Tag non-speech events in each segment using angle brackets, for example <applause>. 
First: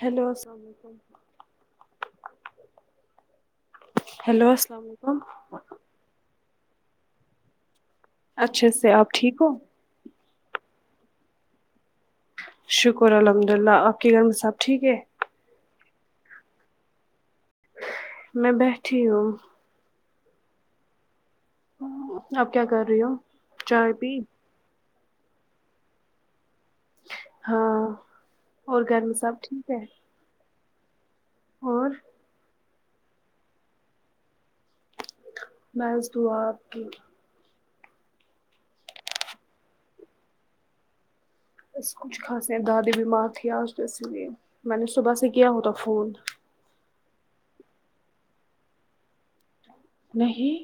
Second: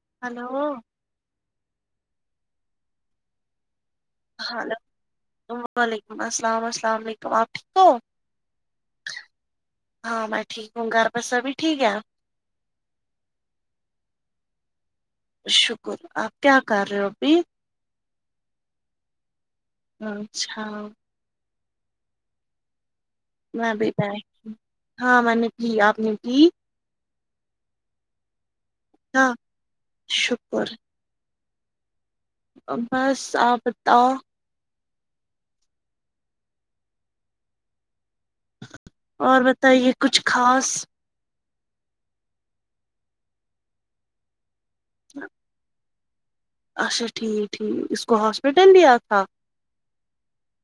hello hello السلام علیکم hello hello السلام علیکم وعلیکم اسلام اسلام علیکم آپ ٹھیک ہو اچھا سے آپ ٹھیک ہو ہاں میں ٹھیک ہوں گھر بسا بھی ٹھیک ہے شکر الحمد للہ آپ کے گھر میں سب ٹھیک ہے شکر آپ کیا کیا کر رہو ابھی میں بیٹھی ہوں ہاں اچھا اب کیا کر رہی ہو میں چائے بھیٹی پی ہوں ہاں میں نے پی آپ نے پی ہلو ہاں شکر اور بس آپ بتاؤ میںس دو آپ کی اور بتائیے کچھ خاص بس کچھ خاص دادی بیمار تھی آج تو اسی لیے میں نے صبح سے کیا ہوتا فون اچھا ٹھیک ٹھیک اس کو ہاسپٹل دیا تھا نہیں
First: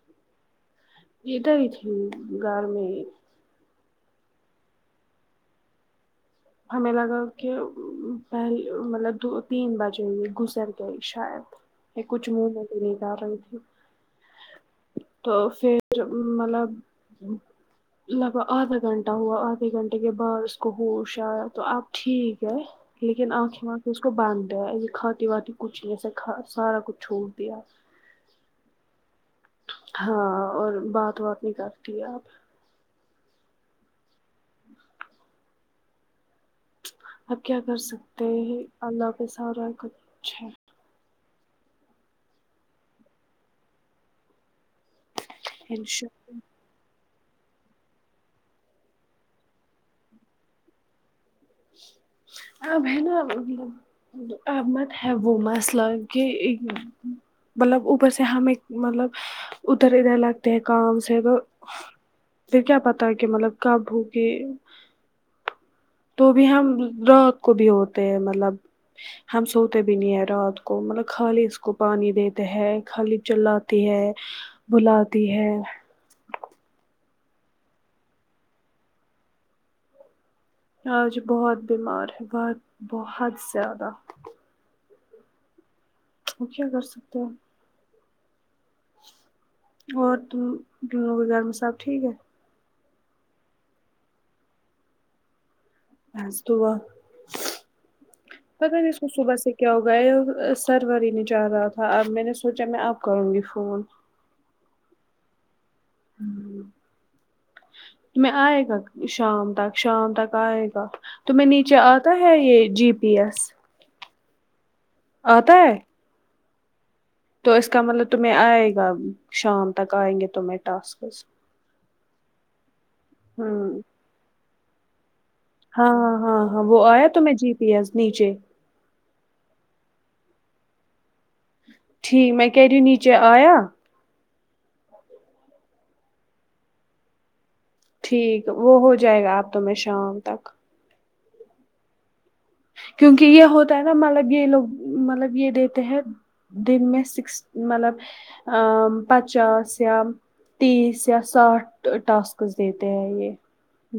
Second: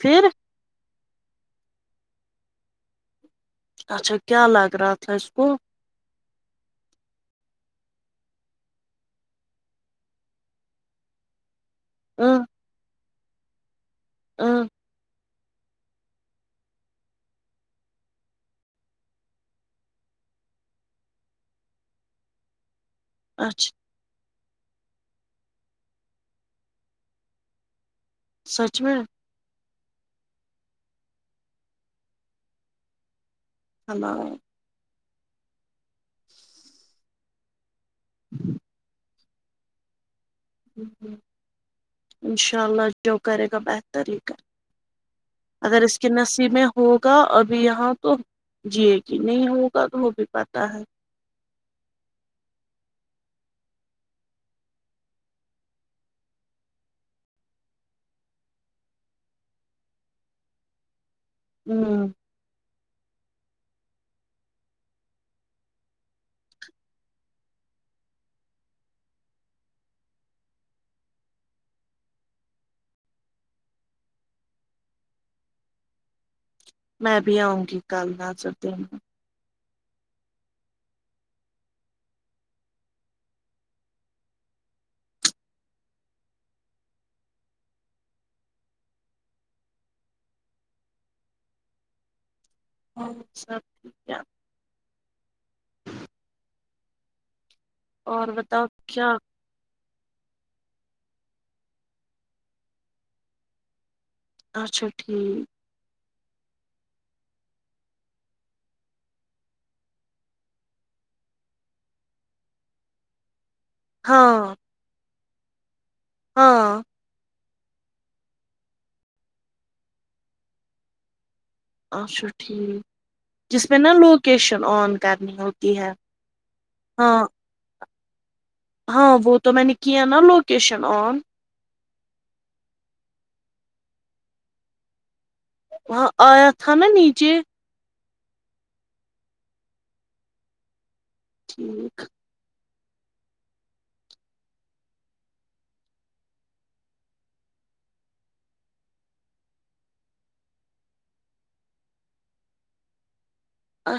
پھر ادھر آیئے تھی گھر میی اچھا کیا لگ رہا تھا اس کو ہمیں لگا کہ پہل مطلب دو تین بجے یہ گزر گئی شاید یہ ا کچھ منہ میں نیہں ڈال رہے تھے ہم تو پھر مطلب لگا آدھا گھنٹہ ہوا آدھے گھنٹے کے بعد اس کو ہوش تو آپ ٹھیک ہے لیکن اچھا آنکھیںاں اس کو باندھ دیا یہ کھاتی وھاتی کچھ نہیں ایسےھی سارا کچھ چھوڑ دیا سچ میں ہاں اور بات وات نہیں کرتی آپ حنا آپ کیا کر سکتے ہیں اللہ پے سارا کچھ ہے انشاء اللہ جو کرے گا بہتر ہی کر اگر اس کے انشاء نصیب میں ہوگا ابھی یہاں تو جیے گی نہیں ہوگا تو ہو بھی پتہ ہے اب ہیں نہ ا ب مت ہے وہ مسئلہ کہ مطلب اوپر سے ہمیں مطلب ادھر ادھر لگتے ہیں کام سے تو ہمم پ کیا پتا ہے کہ مطلب کب بھوگی تو بھی ہم رات کو بھی ہوتے ہیں مطلب ہم سوتے بھی نہیں ہے رات کو مطلب خالی اس کو پانی دیتے ہیں خالی چلاتی ہے بلاتی ہے میں بھی آؤں گی کل ن سات دن آج بہت بیمار ہے بہت بہت زیادہ پ کیا کر سکتے ہو اور ت تم لوگوں کے گھر میں سب ٹھیک ہے ہاں سب ٹھیک ہے بس دوا اور بتاؤ مگر اس کو کیا صبح سے کیا ہوگا سرور ہی نہیں چاہ رہا تھا اب میں نے سوچا میں اب کروں گی فون اچھا ٹھیک میں آئے گا شام تک شام تک آئے گا تو میں نیچے آتا ہے یہ جی پی ایس ہاں آتا ہے ہاں تو اس کا مطلب تمہیں آئے گا شام تک آئیں گے تمہ ٹاسکز اچھا ٹھیک جس ہوں میں نا لوکیشن آن کرنی ہوت ہاں ہاں ہاں ہاں وہ آیا تو میں جی پ یس نیچے ہاں وہ تو میں نے کیا نہ لوکیشن آن ٹھیک میں کیریو نیچے آیا وہاں آیا تھا نا نیچے ٹھیک وہ ہو جائے گا آپ تو میں شام تک ٹھیک کیوکی یہ ہوتا ہے نا مطلب یہ لوگ مطلب یہ دیتے ہیں دن میں سکس مطلب ا پچاس یا تیس یا ساٹھ ٹاسکس دیتے ہیں یہ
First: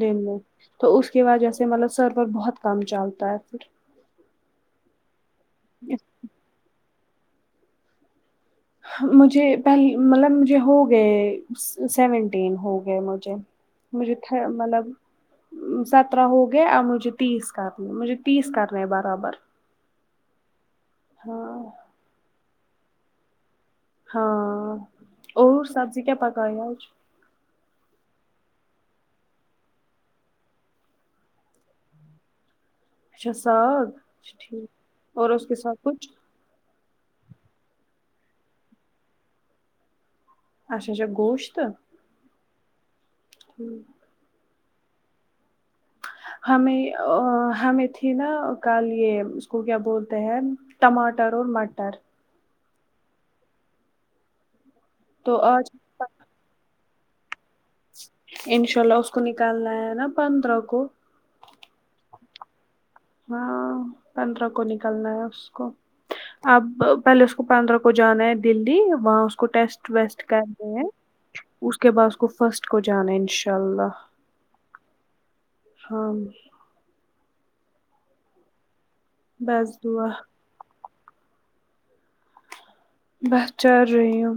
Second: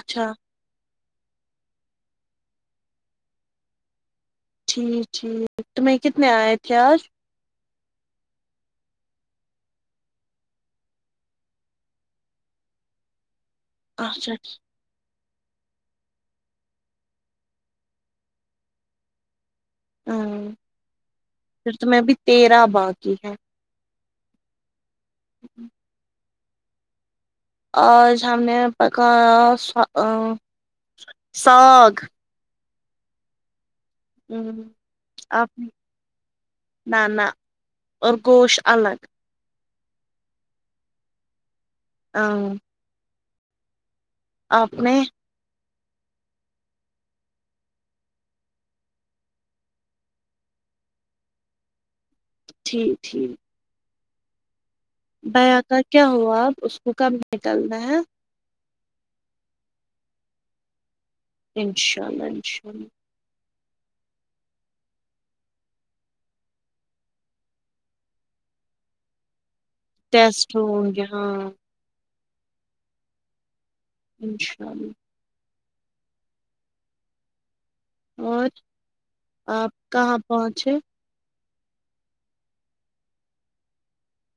دن میں تو اس کے وجہ سے مطلب سر پر بہت کم چلتا ہے پھر جی ٹھیک تو میں کتنے آئے تھے آج مجھے پہل مطلب مجھے ہو گئے سیونٹین ہو گئے مجھے مجھے اچھا مطلب سترہ ہو گیا اور مجھے تیس کرنے مجھے تیس کرنا ہے برابر ہاں ہاں پھر تو میں بھی تیرہ باقی ہے ہاں اور سبزی کیا پکائی اج اج ہم نے پکایا سا ا ساگ اچھا ساگ اچھا ٹھیک اور اس کے ساتھ کچھ نہ نہ اور گوش الگ اچھا اچھا گوشت اں ٹھیک آپ نے ہمیں ہمیں تھی نا کل یے اس کو کیا بولتے ہیں ٹماٹر اور مٹر ٹھیک ٹھیک تو بیا آج کا کیا ہوا آب اس کو کب نکلنا ہے انشاء اللہ اس کو نکالنا ہے نا پندرہ کو انشاء اللہ انشاء اللہ ہاں پندرہ کو نکلنا ہے اس کو اب پہلے اس کو پندرہ کو جانا ہے دلی وہاں اس کو ٹیسٹ ٹیسٹ کرنی ہیں ہوں گے ہاں اس کے بعد اس کو فرسٹ کو جانا ہے انشاء اللہ انشاء اللہ ہمم اور آپ بس دعا کہاں پہنچے بہے چارہی ہوں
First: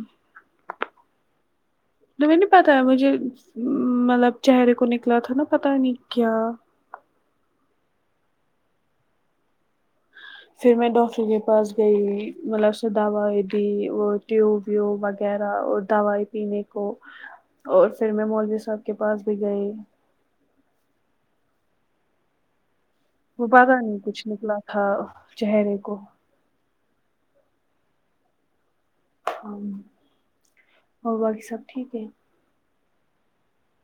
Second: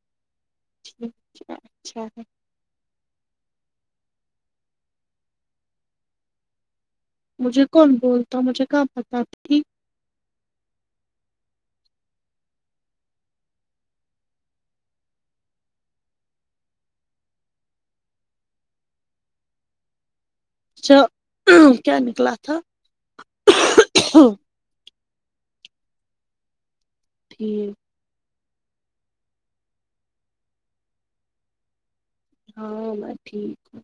ٹھیک چے اچھا ہے تمہیں نہیں پتا ہے مجھے مطلب چہرے کو نکلا تھا نا پتا نہیں کیا مجھے کون بولتا مجھے کہاں پتا تھا کی فیر میں ڈاکٹر کے پاس گئی مطلب اس سے دوائیں دی وہ ٹیوب ویوب وغیرہ اور دوائی پینے کو اور فیر میں مولوی صاحب کے پاس بھی گئے اچھا کیا نکلا تھا وہ پتا نہیں کچھ نکلا تھا چہرے کو ٹھیک اور باکی سب ٹھیک ہے ہاں میں ٹھیک ہوں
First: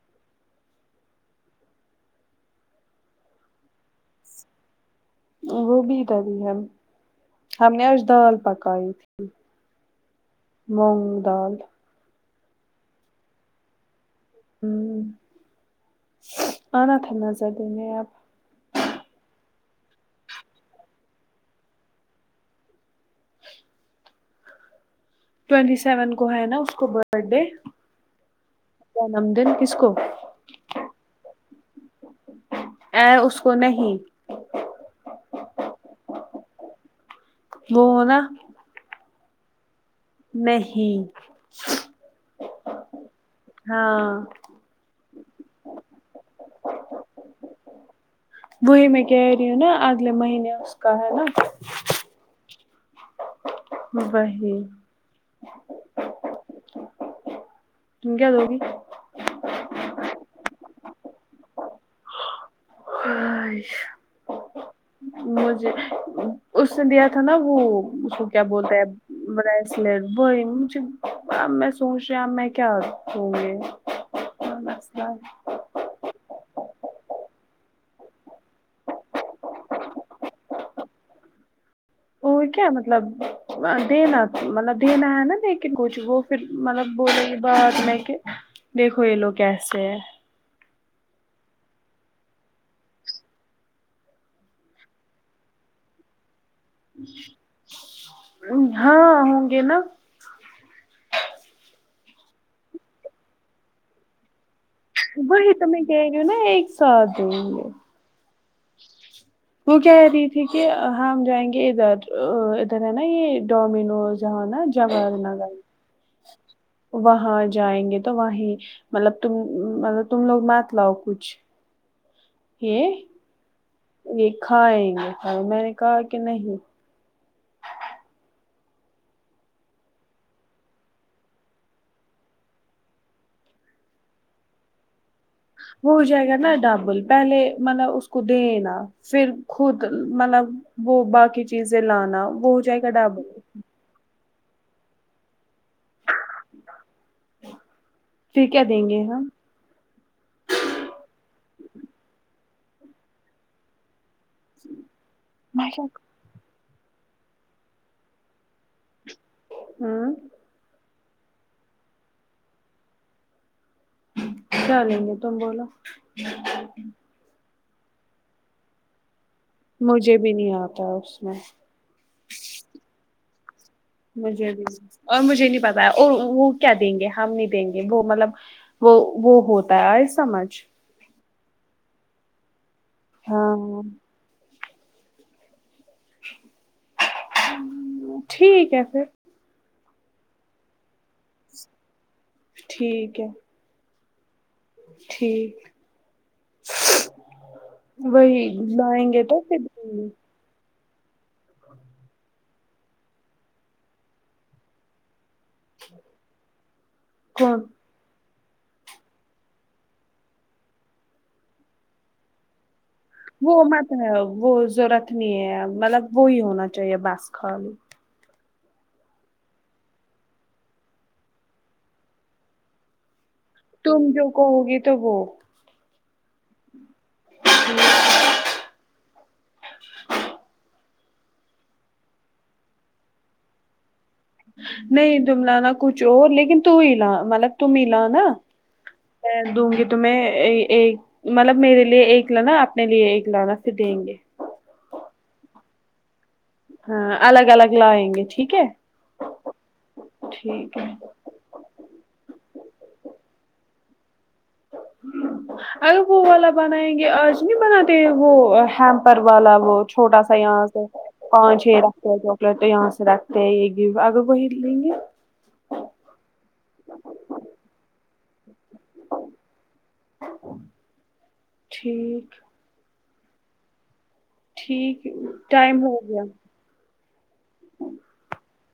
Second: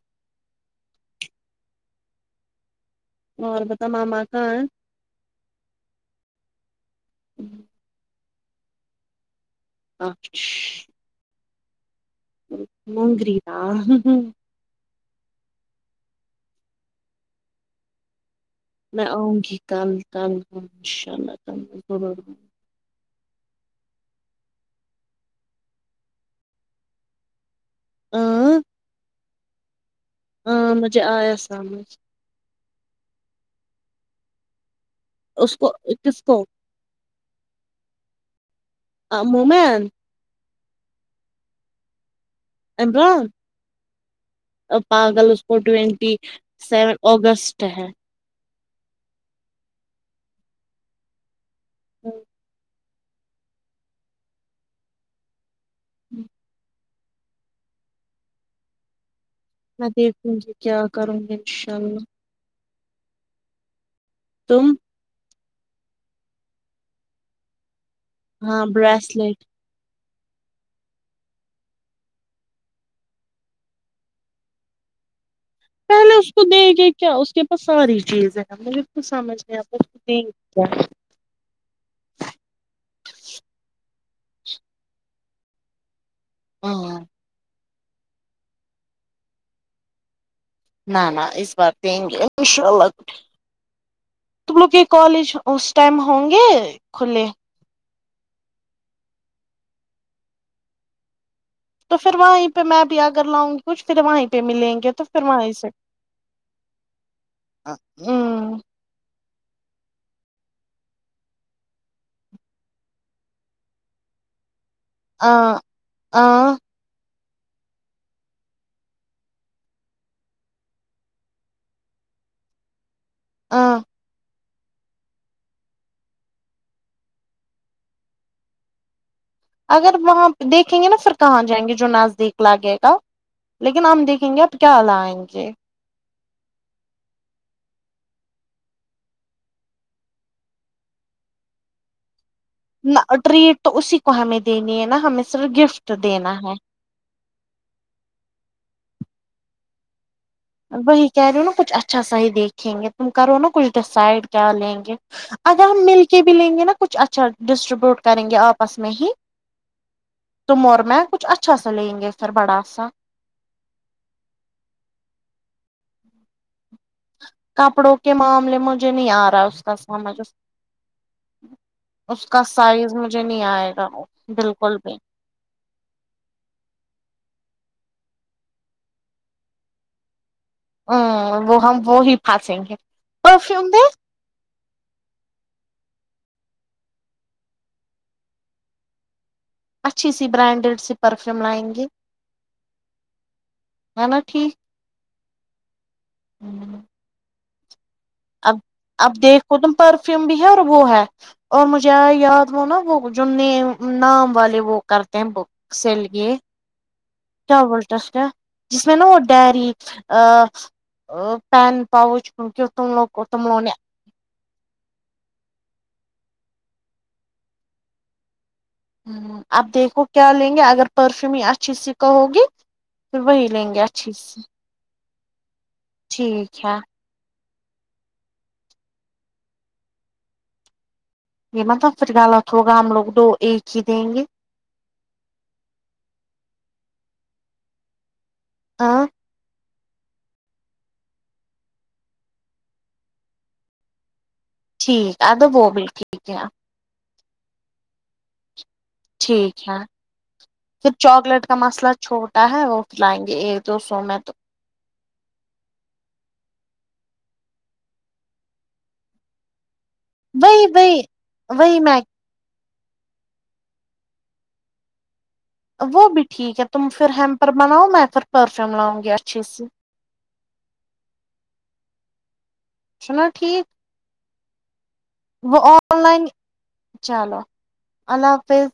اور بتا ماما کہا ہے وہ بھی ادھر ہی ہے ہم نے آج دال پکائی مونگ دال مونگری دال آنا تھا نا ظردے میں آپ میں آؤں گی کل کل انشاء اللہ تعالا ضرور ٹوینٹی سیون کو ہے نا اس کو برتھڈے ہاں جنم دن کس کو ہاں مجھے آیا سمجھ اے اس کو نہیں اس کو کس کو وہ ہو نا آ مومین نہیں عمران ہاں آ آ آ پاگل اس کو ٹوینٹی سیون اگسٹ ہے وہی میں کہے رہی ہو نا اگلے مہینے اس کا ہےنا <unintelligible> وہی <inaudible> تم کیا دوگی میں دیکھوں گی کیا کروں گی انشاء اللہ <unintelligible> تم مجھے اس نے دیا تھا نا وہ اس کو کیا ہاں بولتے ہے بریسلیٹ اس لیئے وہی مجھے اب میں سوچ رہی میں کیا دو گی اور مثلا پہلے اس کو دیں گے کیا اس کے پاس ساری چیزیں ہے مجھے کچھ سمجھ نہیں آتا اس کو دیں گے کیا وہ کیا مطلب دینا مطلب دینا ہے نا لیکن کچھ وہ پھر مطلب ہاں بولینگے بعد میں کہ دیکھو یہ لوگ کیسے ہے نا نا اس بار دینگے انشاء االلہ کچھ تم لوگ کے کالج اس ٹائم ہوں گے کھلے ہاں ہوں گے نا تو فیر وہیں پے میں بھی اگر لاؤ گی کچھ فیر وہیں پے ملے گے تو پھر وہی وہیں تو سے میں کہ رہی ہو نا ایک سات دے ہم وہ کہہ رہی تھی کہ ہم جائیں گے ادھر ادھر ہے نا یہ ڈومینوز اہ نا آ جگرنگر آ وہاں جائیں گے تو وہیں مطلب تم مطلب تم لوگ مت لاؤ کچھ یہ ہاں کھائیں گے میں نے کہا کہ نہیں اگر وہاں دیکھیں گے نا پھر کہاں جائیں گے جو نزدیک لگے گا لیکن ہم دیکھیں گے آپ کیا لائیں گے وہ ہو جائے گا نا ڈبل پہلے مطلب اس کو دینا پھر خود مطلب وہ باقی چیزیں لانا وہ جائے گا نہ ڈبل ٹریٹ تو اسی کو ہمیں دینی ہے نا ہمیں صرف گفٹ دینا ہے پھر کیا دیں گے ہم وہی کہہ رہی ہو نا کچھ اچھا سا ہی دیکھیں گے تم کرو نا کچھ ڈیسسیڈ کیا لیں گے اگر ہم ملک کے بھی لیں گے نا کچھ اچھا ڈسٹریبیوٹ کریں گے آپس میں ہی ہم تم اور میں کچھ اچھا سا لیں گے پھر بڑا سا کیا لیں گے تم بولو کپڑوں کے معاملے مجھے نہیں آ رہا کا مجھے سمجھ بھی نہیں آتا اس میں اس کا سائز مجھے نہیں آئے گا بالکل بھی اور مجھے نہیں پتا اور وہ کیا دیں گے ہم نہیں دیں گے وہ مطلب وہ وہ ہوتا ہے آ سمجھ ہ وہ ہم وہ ہی پھاسیں گے پرفیوم دے ہاں ٹھیک ہے پھر اچھی سی برانڈیڈ سی پرفیوم لائیں گے ٹھیک ہے ہے نا ٹھیک ٹھیک ہم وہی اب لائیں اب گے تو دیکھو پھر تم دیں گے پرفیوم بھی ہے اور وہ ہے اور مجھے ا یاد ہو نا وہ جو نے نام والے وہ کرتے ہیں بک سل یہ کون جس میں نا وہ ڈیری پا پین پاؤچ کی تملوگ کو وہ مت ا وہ ضرورت نہیں ہے مطلب وہی ہونا چاہیے بس خلی ہوں اب دیکھو کیا لیں گے اگر پرفیوم ہی اچھی سی کا ہوگی پھر وہی لیں گے تم اچھی جو سے کہو گی تو وہ ٹھیک ہے یہ مطلب پھر غلط ہوگا ہم لوگ تو ایک ہی دیں گے نہیں تم لانا کچھ اور لیکن تو ہی لا مطلب تم ہی لا نا ہاں می دونگی میں ایک ایک مطلب میرے لیے ایک لانا اپنے لیے ایک لانا پھر دیں گے ٹھیک وہ بھی ٹھیک ہے ہاں الگ الگ لائیں گے ٹھیک ہے ٹھیک ہے ٹھیک ہے پھر چاکلیٹ کا مسئلہ چھوٹا ہے وہ پلائیں گے ایک دو سو میں تو اگر وہ والا بنائیں گے آج نہیں بناتے وہ ہیمپر والا وہ چھوٹا سا یہاں وہی سے وہی پانچ وہی چھ میں رستے جو تو یہاں سے رکھتے ہیں یہ آگے وہ ہلیں گے وہ بھی ٹھیک ہے تم پھر ہیمپر بناؤ میں پھر پرفیوم لاؤں گی اچھے سے ٹھیک سونا ٹھیک ٹھیک وہ ٹائم آن ہو گیا لائن چلو اللہ حافظ